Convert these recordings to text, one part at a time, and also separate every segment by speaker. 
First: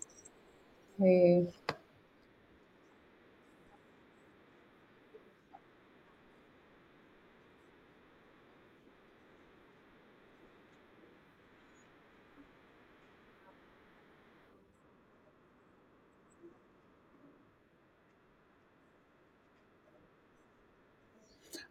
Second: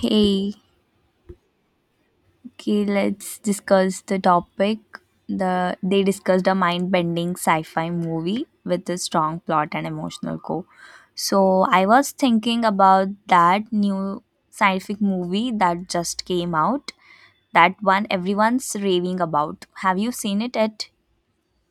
Speaker 1: Hey,
Speaker 2: Hey.
Speaker 1: okay, let's discuss the topic. They discussed a mind-bending sci-fi movie with a strong plot and emotional core. So I was thinking about that new scientific movie that just came out. That one everyone's raving about. Have you seen it yet?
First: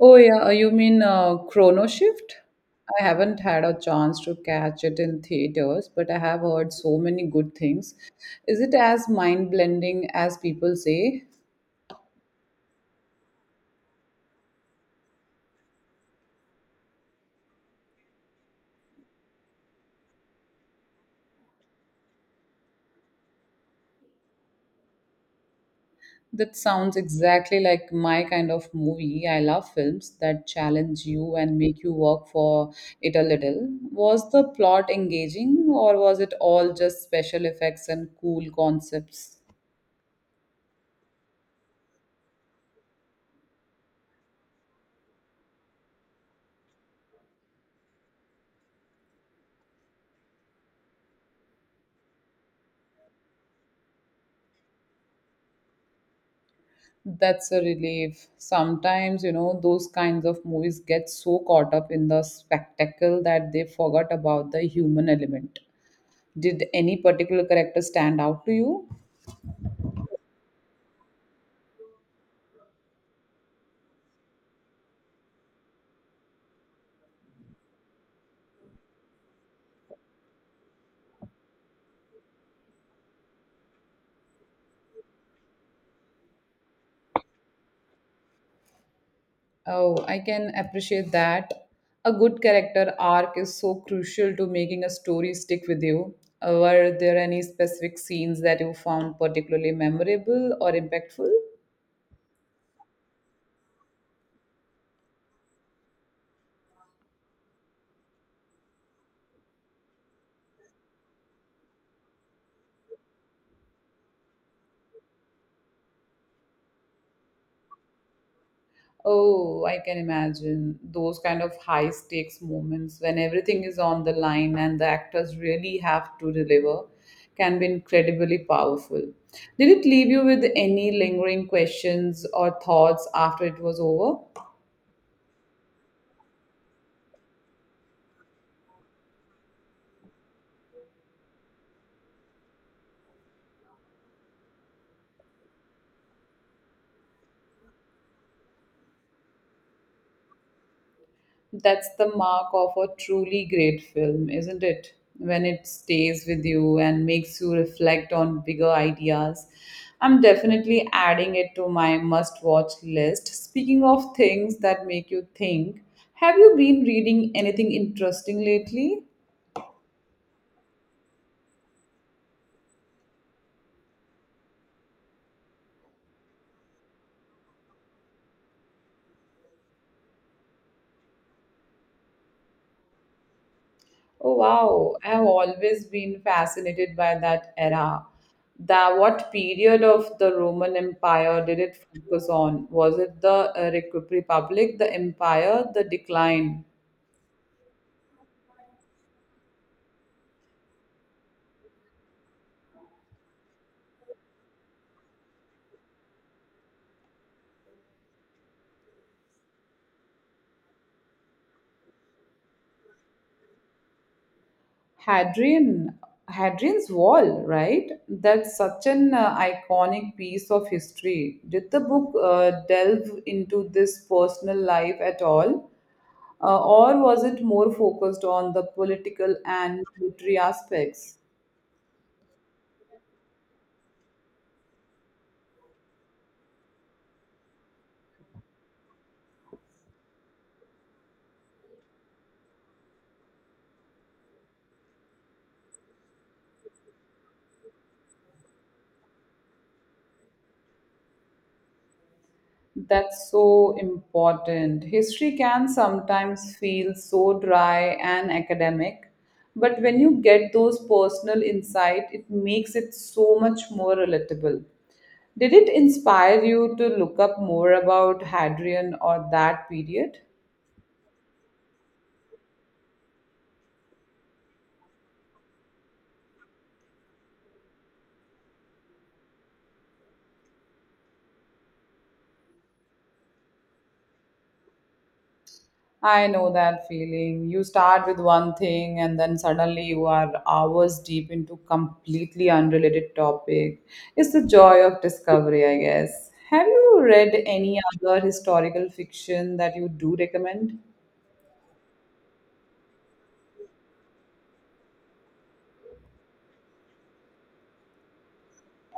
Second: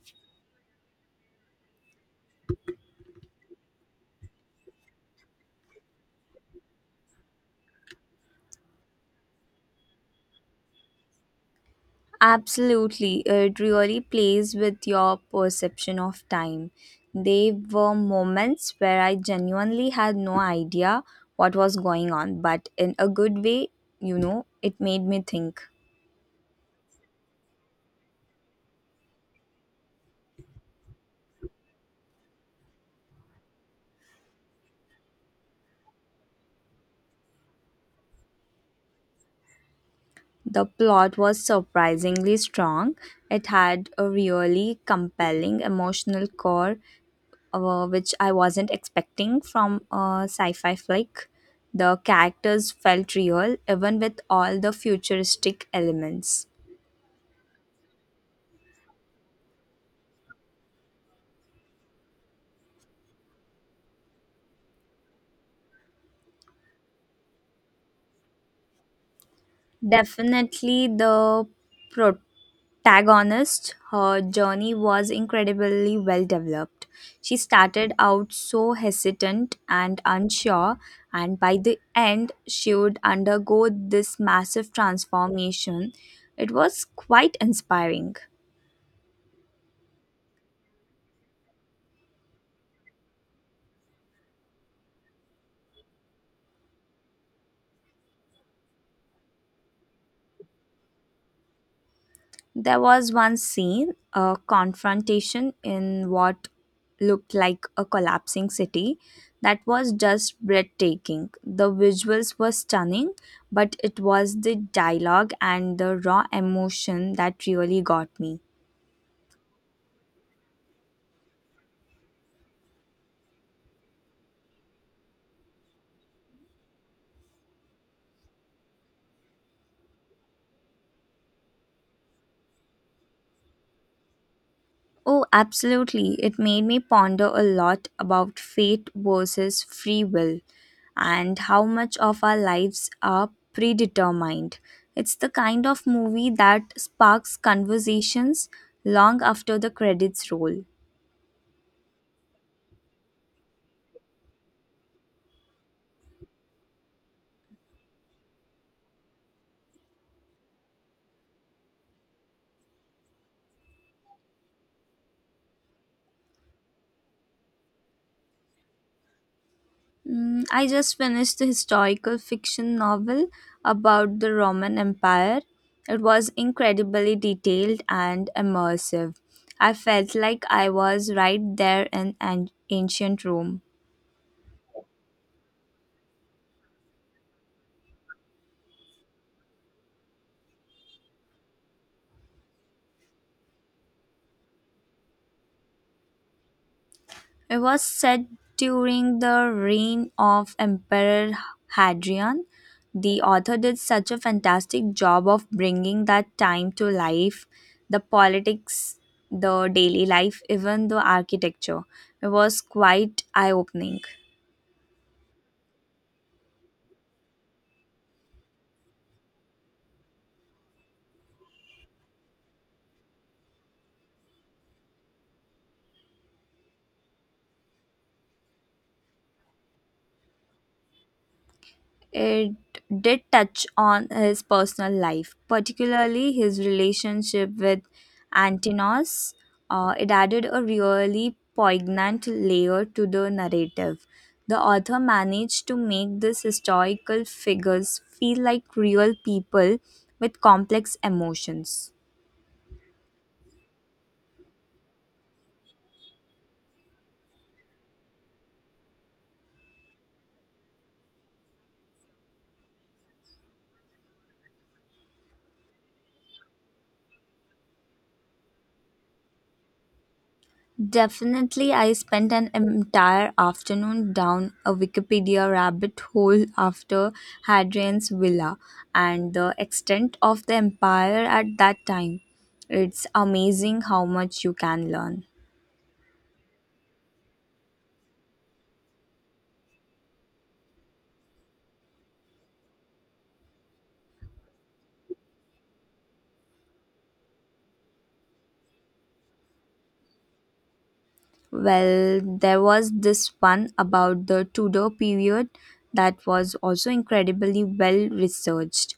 Speaker 2: Oh yeah, you mean Chrono Shift? I haven't had a chance to catch it in theaters, but I have heard so many good things. Is it as mind-blending as people say?
Speaker 1: Absolutely, it really plays with your perception of time. There were moments where I genuinely had no idea what was going on, but in a good way, it made me think.
Speaker 2: That sounds exactly like my kind of movie. I love films that challenge you and make you work for it a little. Was the plot engaging, or was it all just special effects and cool concepts?
Speaker 1: The plot was surprisingly strong. It had a really compelling emotional core, which I wasn't expecting from a sci fi flick. The characters felt real, even with all the futuristic elements.
Speaker 2: That's a relief. Sometimes, you know, those kinds of movies get so caught up in the spectacle that they forgot about the human element. Did any particular character stand out to you?
Speaker 1: Definitely the protagonist. Her journey was incredibly well developed. She started out so hesitant and unsure, and by the end, she would undergo this massive transformation. It was quite inspiring.
Speaker 2: Oh, I can appreciate that. A good character arc is so crucial to making a story stick with you. Were there any specific scenes that you found particularly memorable or impactful?
Speaker 1: There was one scene, a confrontation in what looked like a collapsing city, that was just breathtaking. The visuals were stunning, but it was the dialogue and the raw emotion that really got me.
Speaker 2: Oh, I can imagine those kind of high stakes moments when everything is on the line and the actors really have to deliver can be incredibly powerful. Did it leave you with any lingering questions or thoughts after it was over?
Speaker 1: Oh, absolutely. It made me ponder a lot about fate versus free will and how much of our lives are predetermined. It's the kind of movie that sparks conversations long after the credits roll.
Speaker 2: That's the mark of a truly great film, isn't it? When it stays with you and makes you reflect on bigger ideas. I'm definitely adding it to my must watch list. Speaking of things that make you think, have you been reading anything interesting lately?
Speaker 1: I just finished the historical fiction novel about the Roman Empire. It was incredibly detailed and immersive. I felt like I was right there in an ancient Rome.
Speaker 2: Oh wow, I have always been fascinated by that era. The what period of the Roman Empire did it focus on? Was it the Republic, the Empire, the decline?
Speaker 1: It was set during the reign of Emperor Hadrian. The author did such a fantastic job of bringing that time to life the politics, the daily life, even the architecture. It was quite eye opening.
Speaker 2: Hadrian, Hadrian's Wall, right? That's such an iconic piece of history. Did the book delve into this personal life at all? Or was it more focused on the political and military aspects?
Speaker 1: It did touch on his personal life, particularly his relationship with Antinous. It added a really poignant layer to the narrative. The author managed to make these historical figures feel like real people with complex emotions.
Speaker 2: That's so important. History can sometimes feel so dry and academic, but when you get those personal insight, it makes it so much more relatable. Did it inspire you to look up more about Hadrian or that period?
Speaker 1: Definitely, I spent an entire afternoon down a Wikipedia rabbit hole after Hadrian's Villa and the extent of the empire at that time. It's amazing how much you can learn.
Speaker 2: I know that feeling. You start with one thing and then suddenly you are hours deep into completely unrelated topic. It's the joy of discovery, I guess. Have you read any other historical fiction that you do recommend?
Speaker 1: Well, there was this one about the Tudor period that was also incredibly well researched.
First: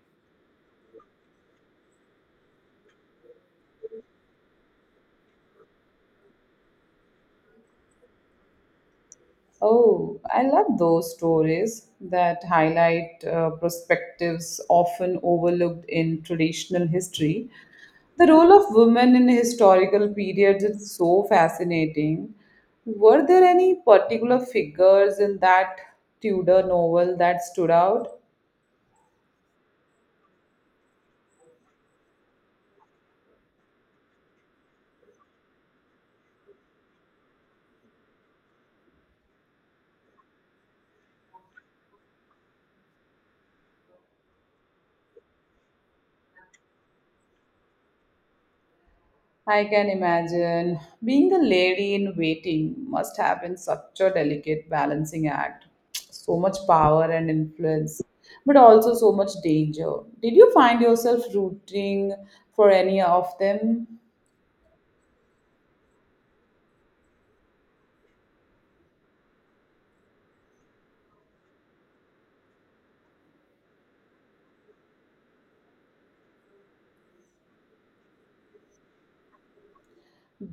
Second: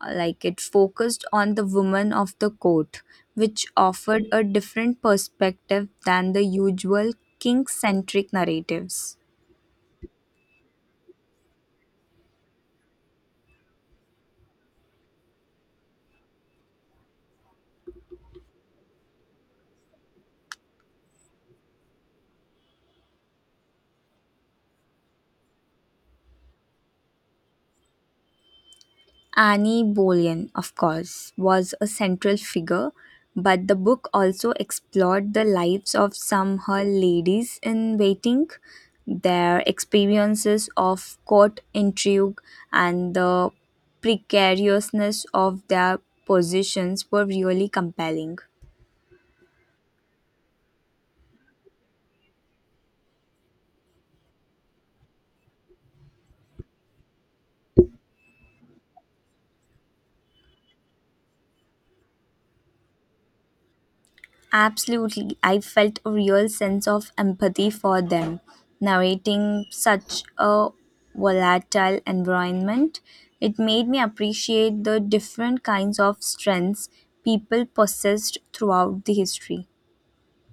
Speaker 1: Like it focused on the women of the court, which offered a different perspective than the usual king centric narratives.
Speaker 2: Oh, I love those stories that highlight perspectives often overlooked in traditional history. The role of women in historical periods is so fascinating. Were there any particular figures in that Tudor novel that stood out?
Speaker 1: Annie Boleyn, of course, was a central figure, but the book also explored the lives of some her ladies in waiting, their experiences of court intrigue, and the precariousness of their positions were really compelling.
Speaker 2: I can imagine being the lady in waiting must have been such a delicate balancing act. So much power and influence, but also so much danger. Did you find yourself rooting for any of them?
Speaker 1: Absolutely. I felt a real sense of empathy for them. Narrating such a volatile environment, it made me appreciate the different kinds of strengths people possessed throughout the history.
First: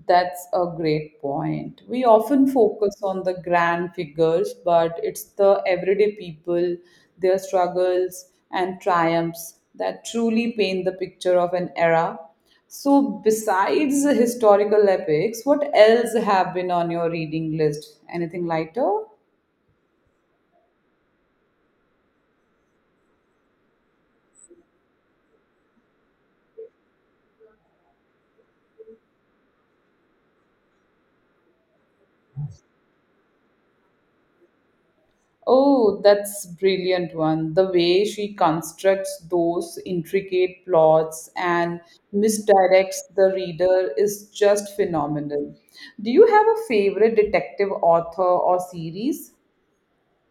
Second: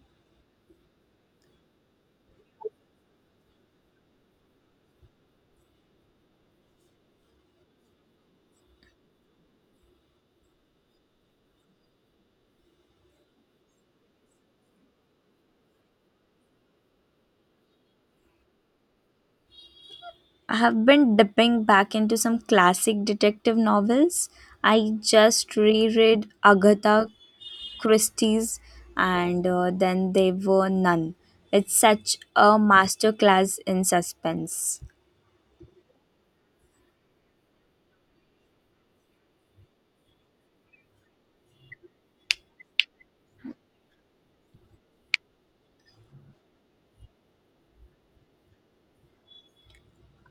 Speaker 2: That's a great point. We often focus on the grand figures, but it's the everyday people, their struggles and triumphs that truly paint the picture of an era. So, besides the historical epics, what else have been on your reading list? Anything lighter?
Speaker 1: I have been dipping back into some classic detective novels. I just reread Agatha Christie's and then there were none. It's such a masterclass in suspense.
Speaker 2: Oh, that's brilliant one. The way she constructs those intricate plots and misdirects the reader is just phenomenal. Do you have a favorite detective author or series?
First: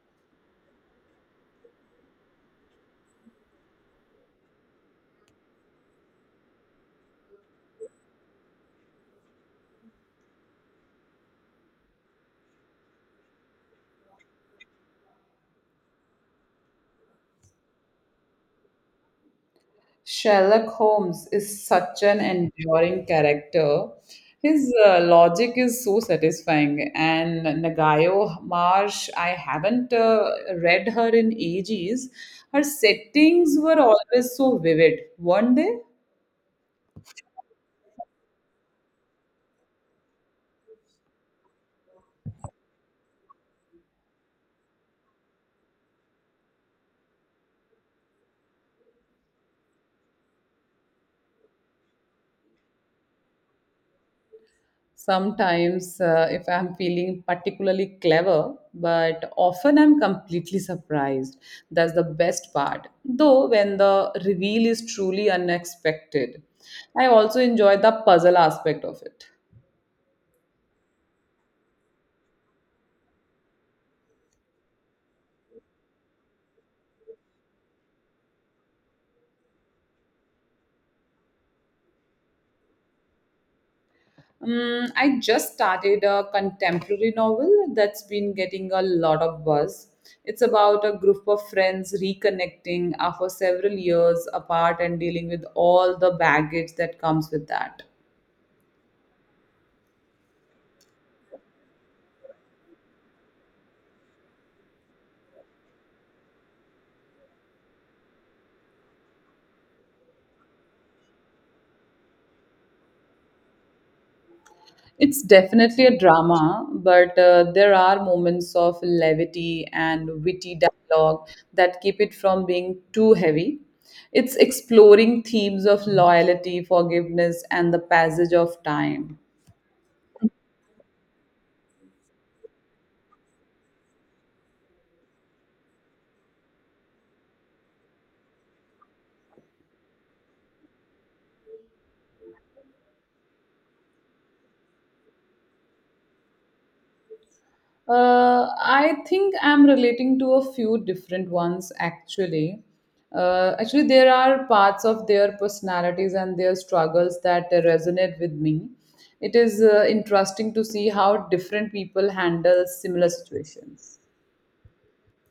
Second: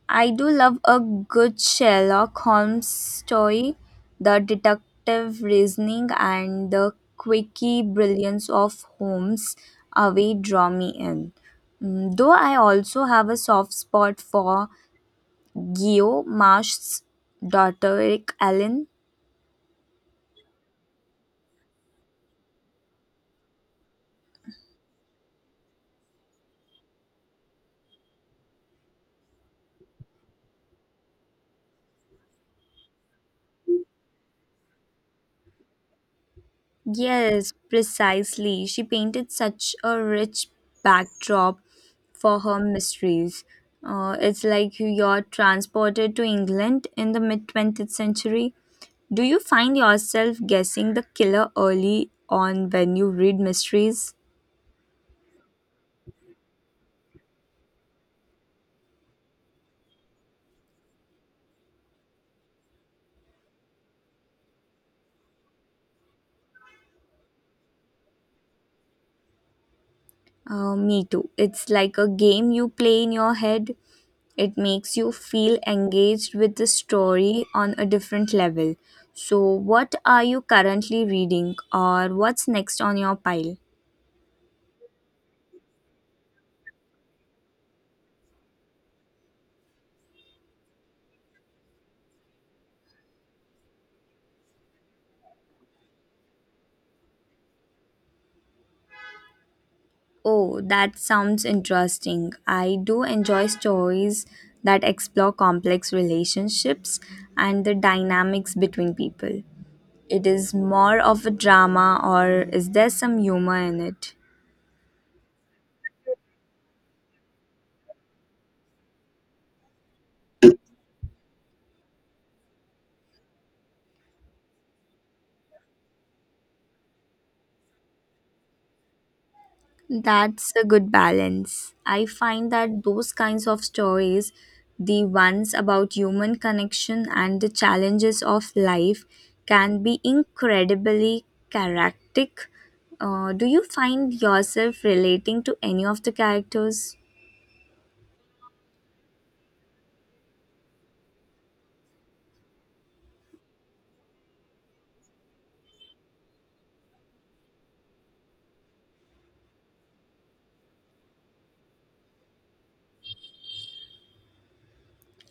Speaker 1: I do love a good Sherlock Holmes story. The detective reasoning and the quirky brilliance of Holmes away draw me in. Though I also have a soft spot for Geo Marsh's daughter Rick Allen.
Speaker 2: Sherlock Holmes is such an enduring character. His logic is so satisfying. And Nagayo Marsh, I haven't read her in ages. Her settings were always so vivid, weren't they?
Speaker 1: Yes, precisely. She painted such a rich backdrop for her mysteries. It's like you're transported to England in the mid 20th century. Do you find yourself guessing the killer early on when you read mysteries?
Speaker 2: Sometimes, if I'm feeling particularly clever, but often I'm completely surprised. That's the best part. Though, when the reveal is truly unexpected, I also enjoy the puzzle aspect of it.
Speaker 1: Me too. It's like a game you play in your head. It makes you feel engaged with the story on a different level. So, what are you currently reading or what's next on your pile?
Speaker 2: I just started a contemporary novel that's been getting a lot of buzz. It's about a group of friends reconnecting after several years apart and dealing with all the baggage that comes with that.
Speaker 1: Oh, that sounds interesting. I do enjoy stories that explore complex relationships and the dynamics between people. It is more of a drama, or is there some humor in it?
Speaker 2: It's definitely a drama, but there are moments of levity and witty dialogue that keep it from being too heavy. It's exploring themes of loyalty, forgiveness, and the passage of time.
Speaker 1: That's a good balance. I find that those kinds of stories, the ones about human connection and the challenges of life, can be incredibly characteristic. Do you find yourself relating to any of the characters?
Speaker 2: I think I'm relating to a few different ones actually. Actually, there are parts of their personalities and their struggles that resonate with me. It is interesting to see how different people handle similar situations.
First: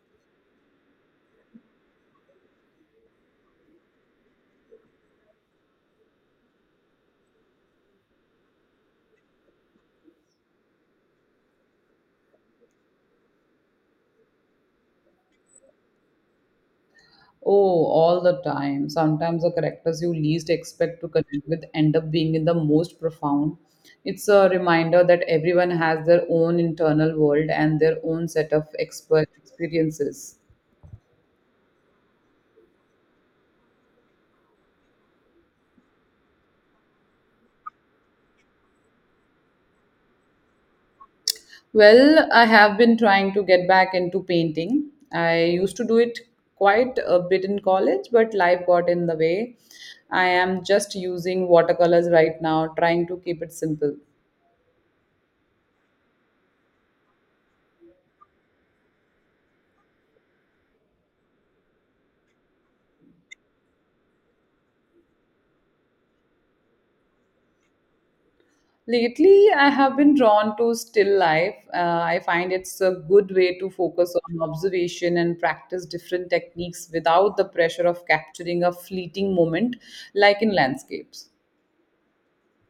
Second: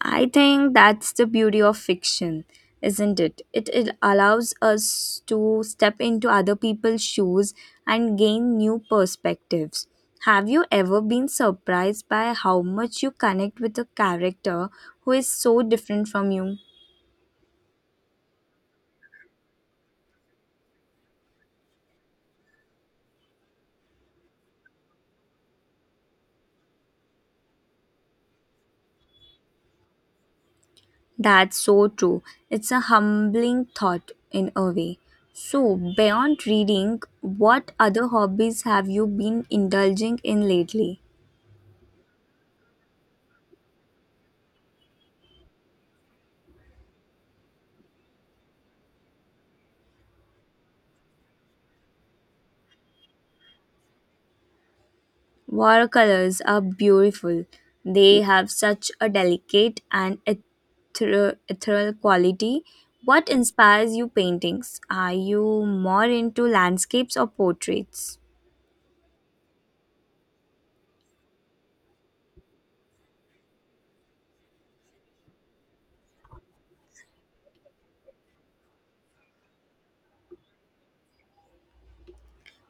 Speaker 1: I think that's the beauty of fiction, isn't it? It allows us to step into other people's shoes and gain new perspectives. Have you ever been surprised by how much you connect with a character who is so different from you?
Speaker 2: Oh, all the time. Sometimes the characters you least expect to connect with end up being in the most profound. It's a reminder that everyone has their own internal world and their own set of expert experiences.
Speaker 1: That's so true. It's a humbling thought in a way. So, beyond reading, what other hobbies have you been indulging in lately?
Speaker 2: Well, I have been trying to get back into painting. I used to do it quite a bit in college, but life got in the way. I am just using watercolors right now, trying to keep it simple.
Speaker 1: Watercolors are beautiful. They have such a delicate and ethereal quality. What inspires you paintings? Are you more into landscapes or portraits?
Speaker 2: Lately, I have been drawn to still life. I find it's a good way to focus on observation and practice different techniques without the pressure of capturing a fleeting moment like in landscapes.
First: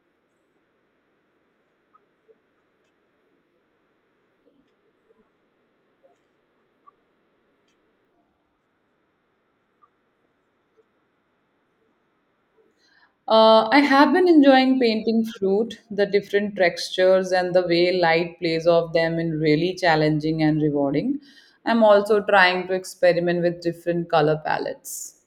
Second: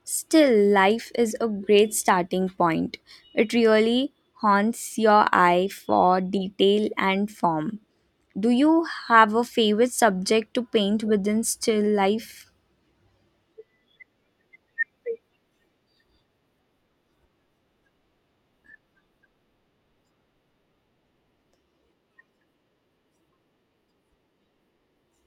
Speaker 1: Still, life is a great starting point. It really haunts your eye for detail and form. Do you have a favorite subject to paint within still life?
Speaker 2: I have been enjoying painting fruit, the different textures and the way light plays off them in really challenging and rewarding. I'm also trying to experiment with different color palettes.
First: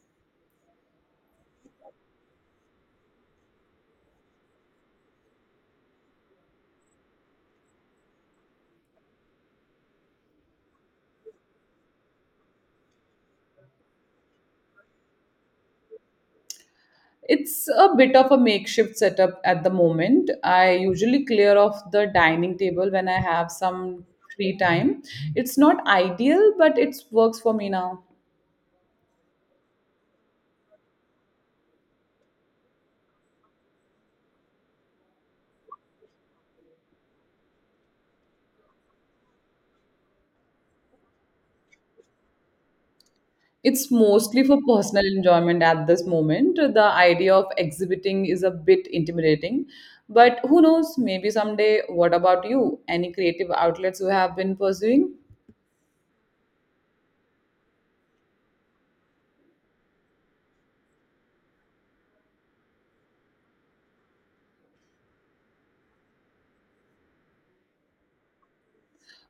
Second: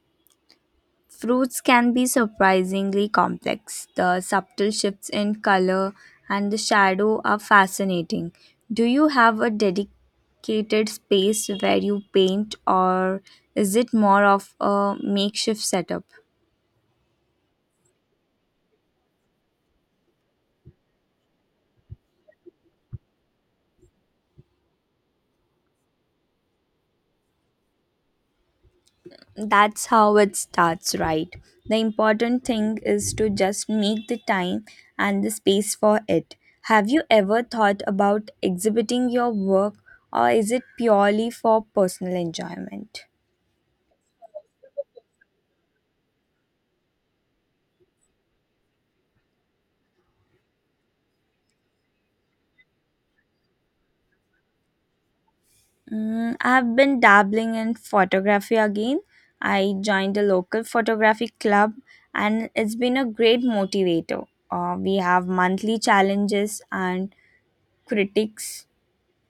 Speaker 1: Fruits can be surprisingly complex. The subtle shifts in color and the shadow are fascinating. Do you have a dedicated space where you paint, or is it more of a makeshift setup?
Speaker 2: It's a bit of a makeshift setup at the moment. I usually clear off the dining table when I have some free time. It's not ideal, but it works for me now.
Speaker 1: That's how it starts, right? The important thing is to just make the time and the space for it. Have you ever thought about exhibiting your work, or is it purely for personal enjoyment?
Speaker 2: It's mostly for personal enjoyment at this moment. The idea of exhibiting is a bit intimidating, but who knows, maybe someday. What about you? Any creative outlets you have been pursuing?
Speaker 1: I've been dabbling in photography again. I joined a local photography club and it's been a great motivator. We have monthly challenges and critics.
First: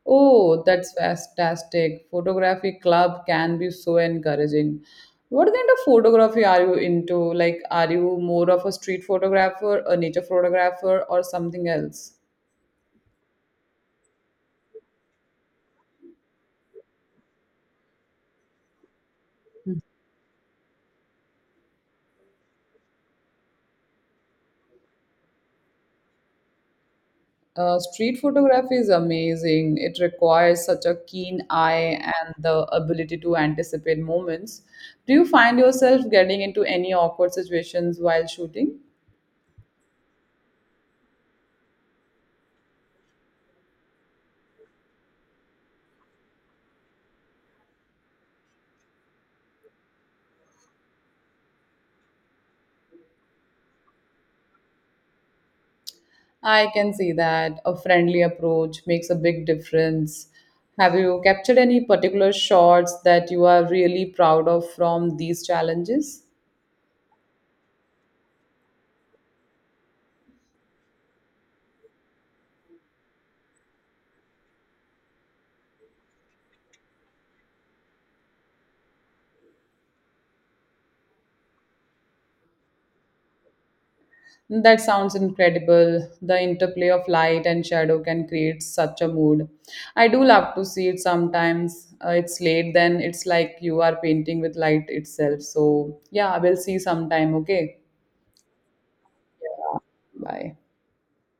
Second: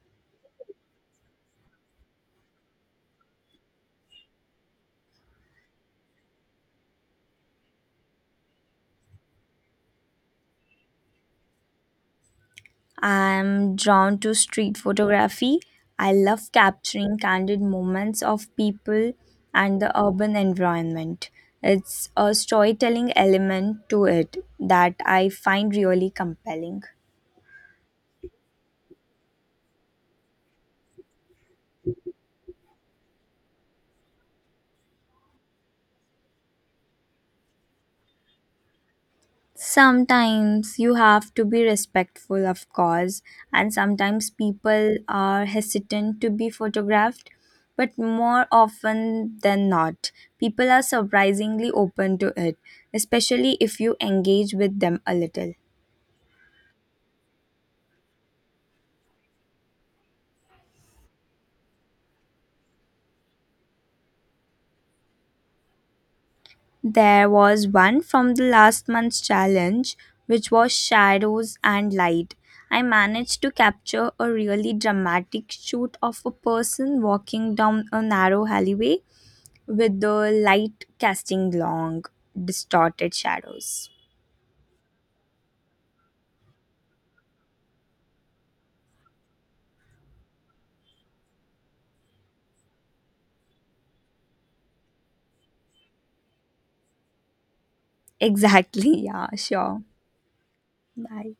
Speaker 2: Oh, that's fantastic. Photography club can be so encouraging. What kind of photography are you into? Like, are you more of a street photographer, a nature photographer, or something else?
Speaker 1: I'm drawn to street photography. I love capturing candid moments of people and the urban environment. It's a storytelling element to it that I find really compelling.
Speaker 2: Street photography is amazing. It requires such a keen eye and the ability to anticipate moments. Do you find yourself getting into any awkward situations while shooting?
Speaker 1: Sometimes you have to be respectful, of course, and sometimes people are hesitant to be photographed, but more often than not, people are surprisingly open to it, especially if you engage with them a little.
Speaker 2: I can see that a friendly approach makes a big difference. Have you captured any particular shots that you are really proud of from these challenges?
Speaker 1: There was one from the last month's challenge, which was shadows and light. I managed to capture a really dramatic shoot of a person walking down a narrow alleyway with the light casting long, distorted shadows.
Speaker 2: That sounds incredible. The interplay of light and shadow can create such a mood. I do love to see it sometimes. It's late, then it's like you are painting with light itself. So, yeah, I will see sometime. Okay.
Speaker 1: Exactly, yeah, sure.
Speaker 2: Bye.
Speaker 1: Bye.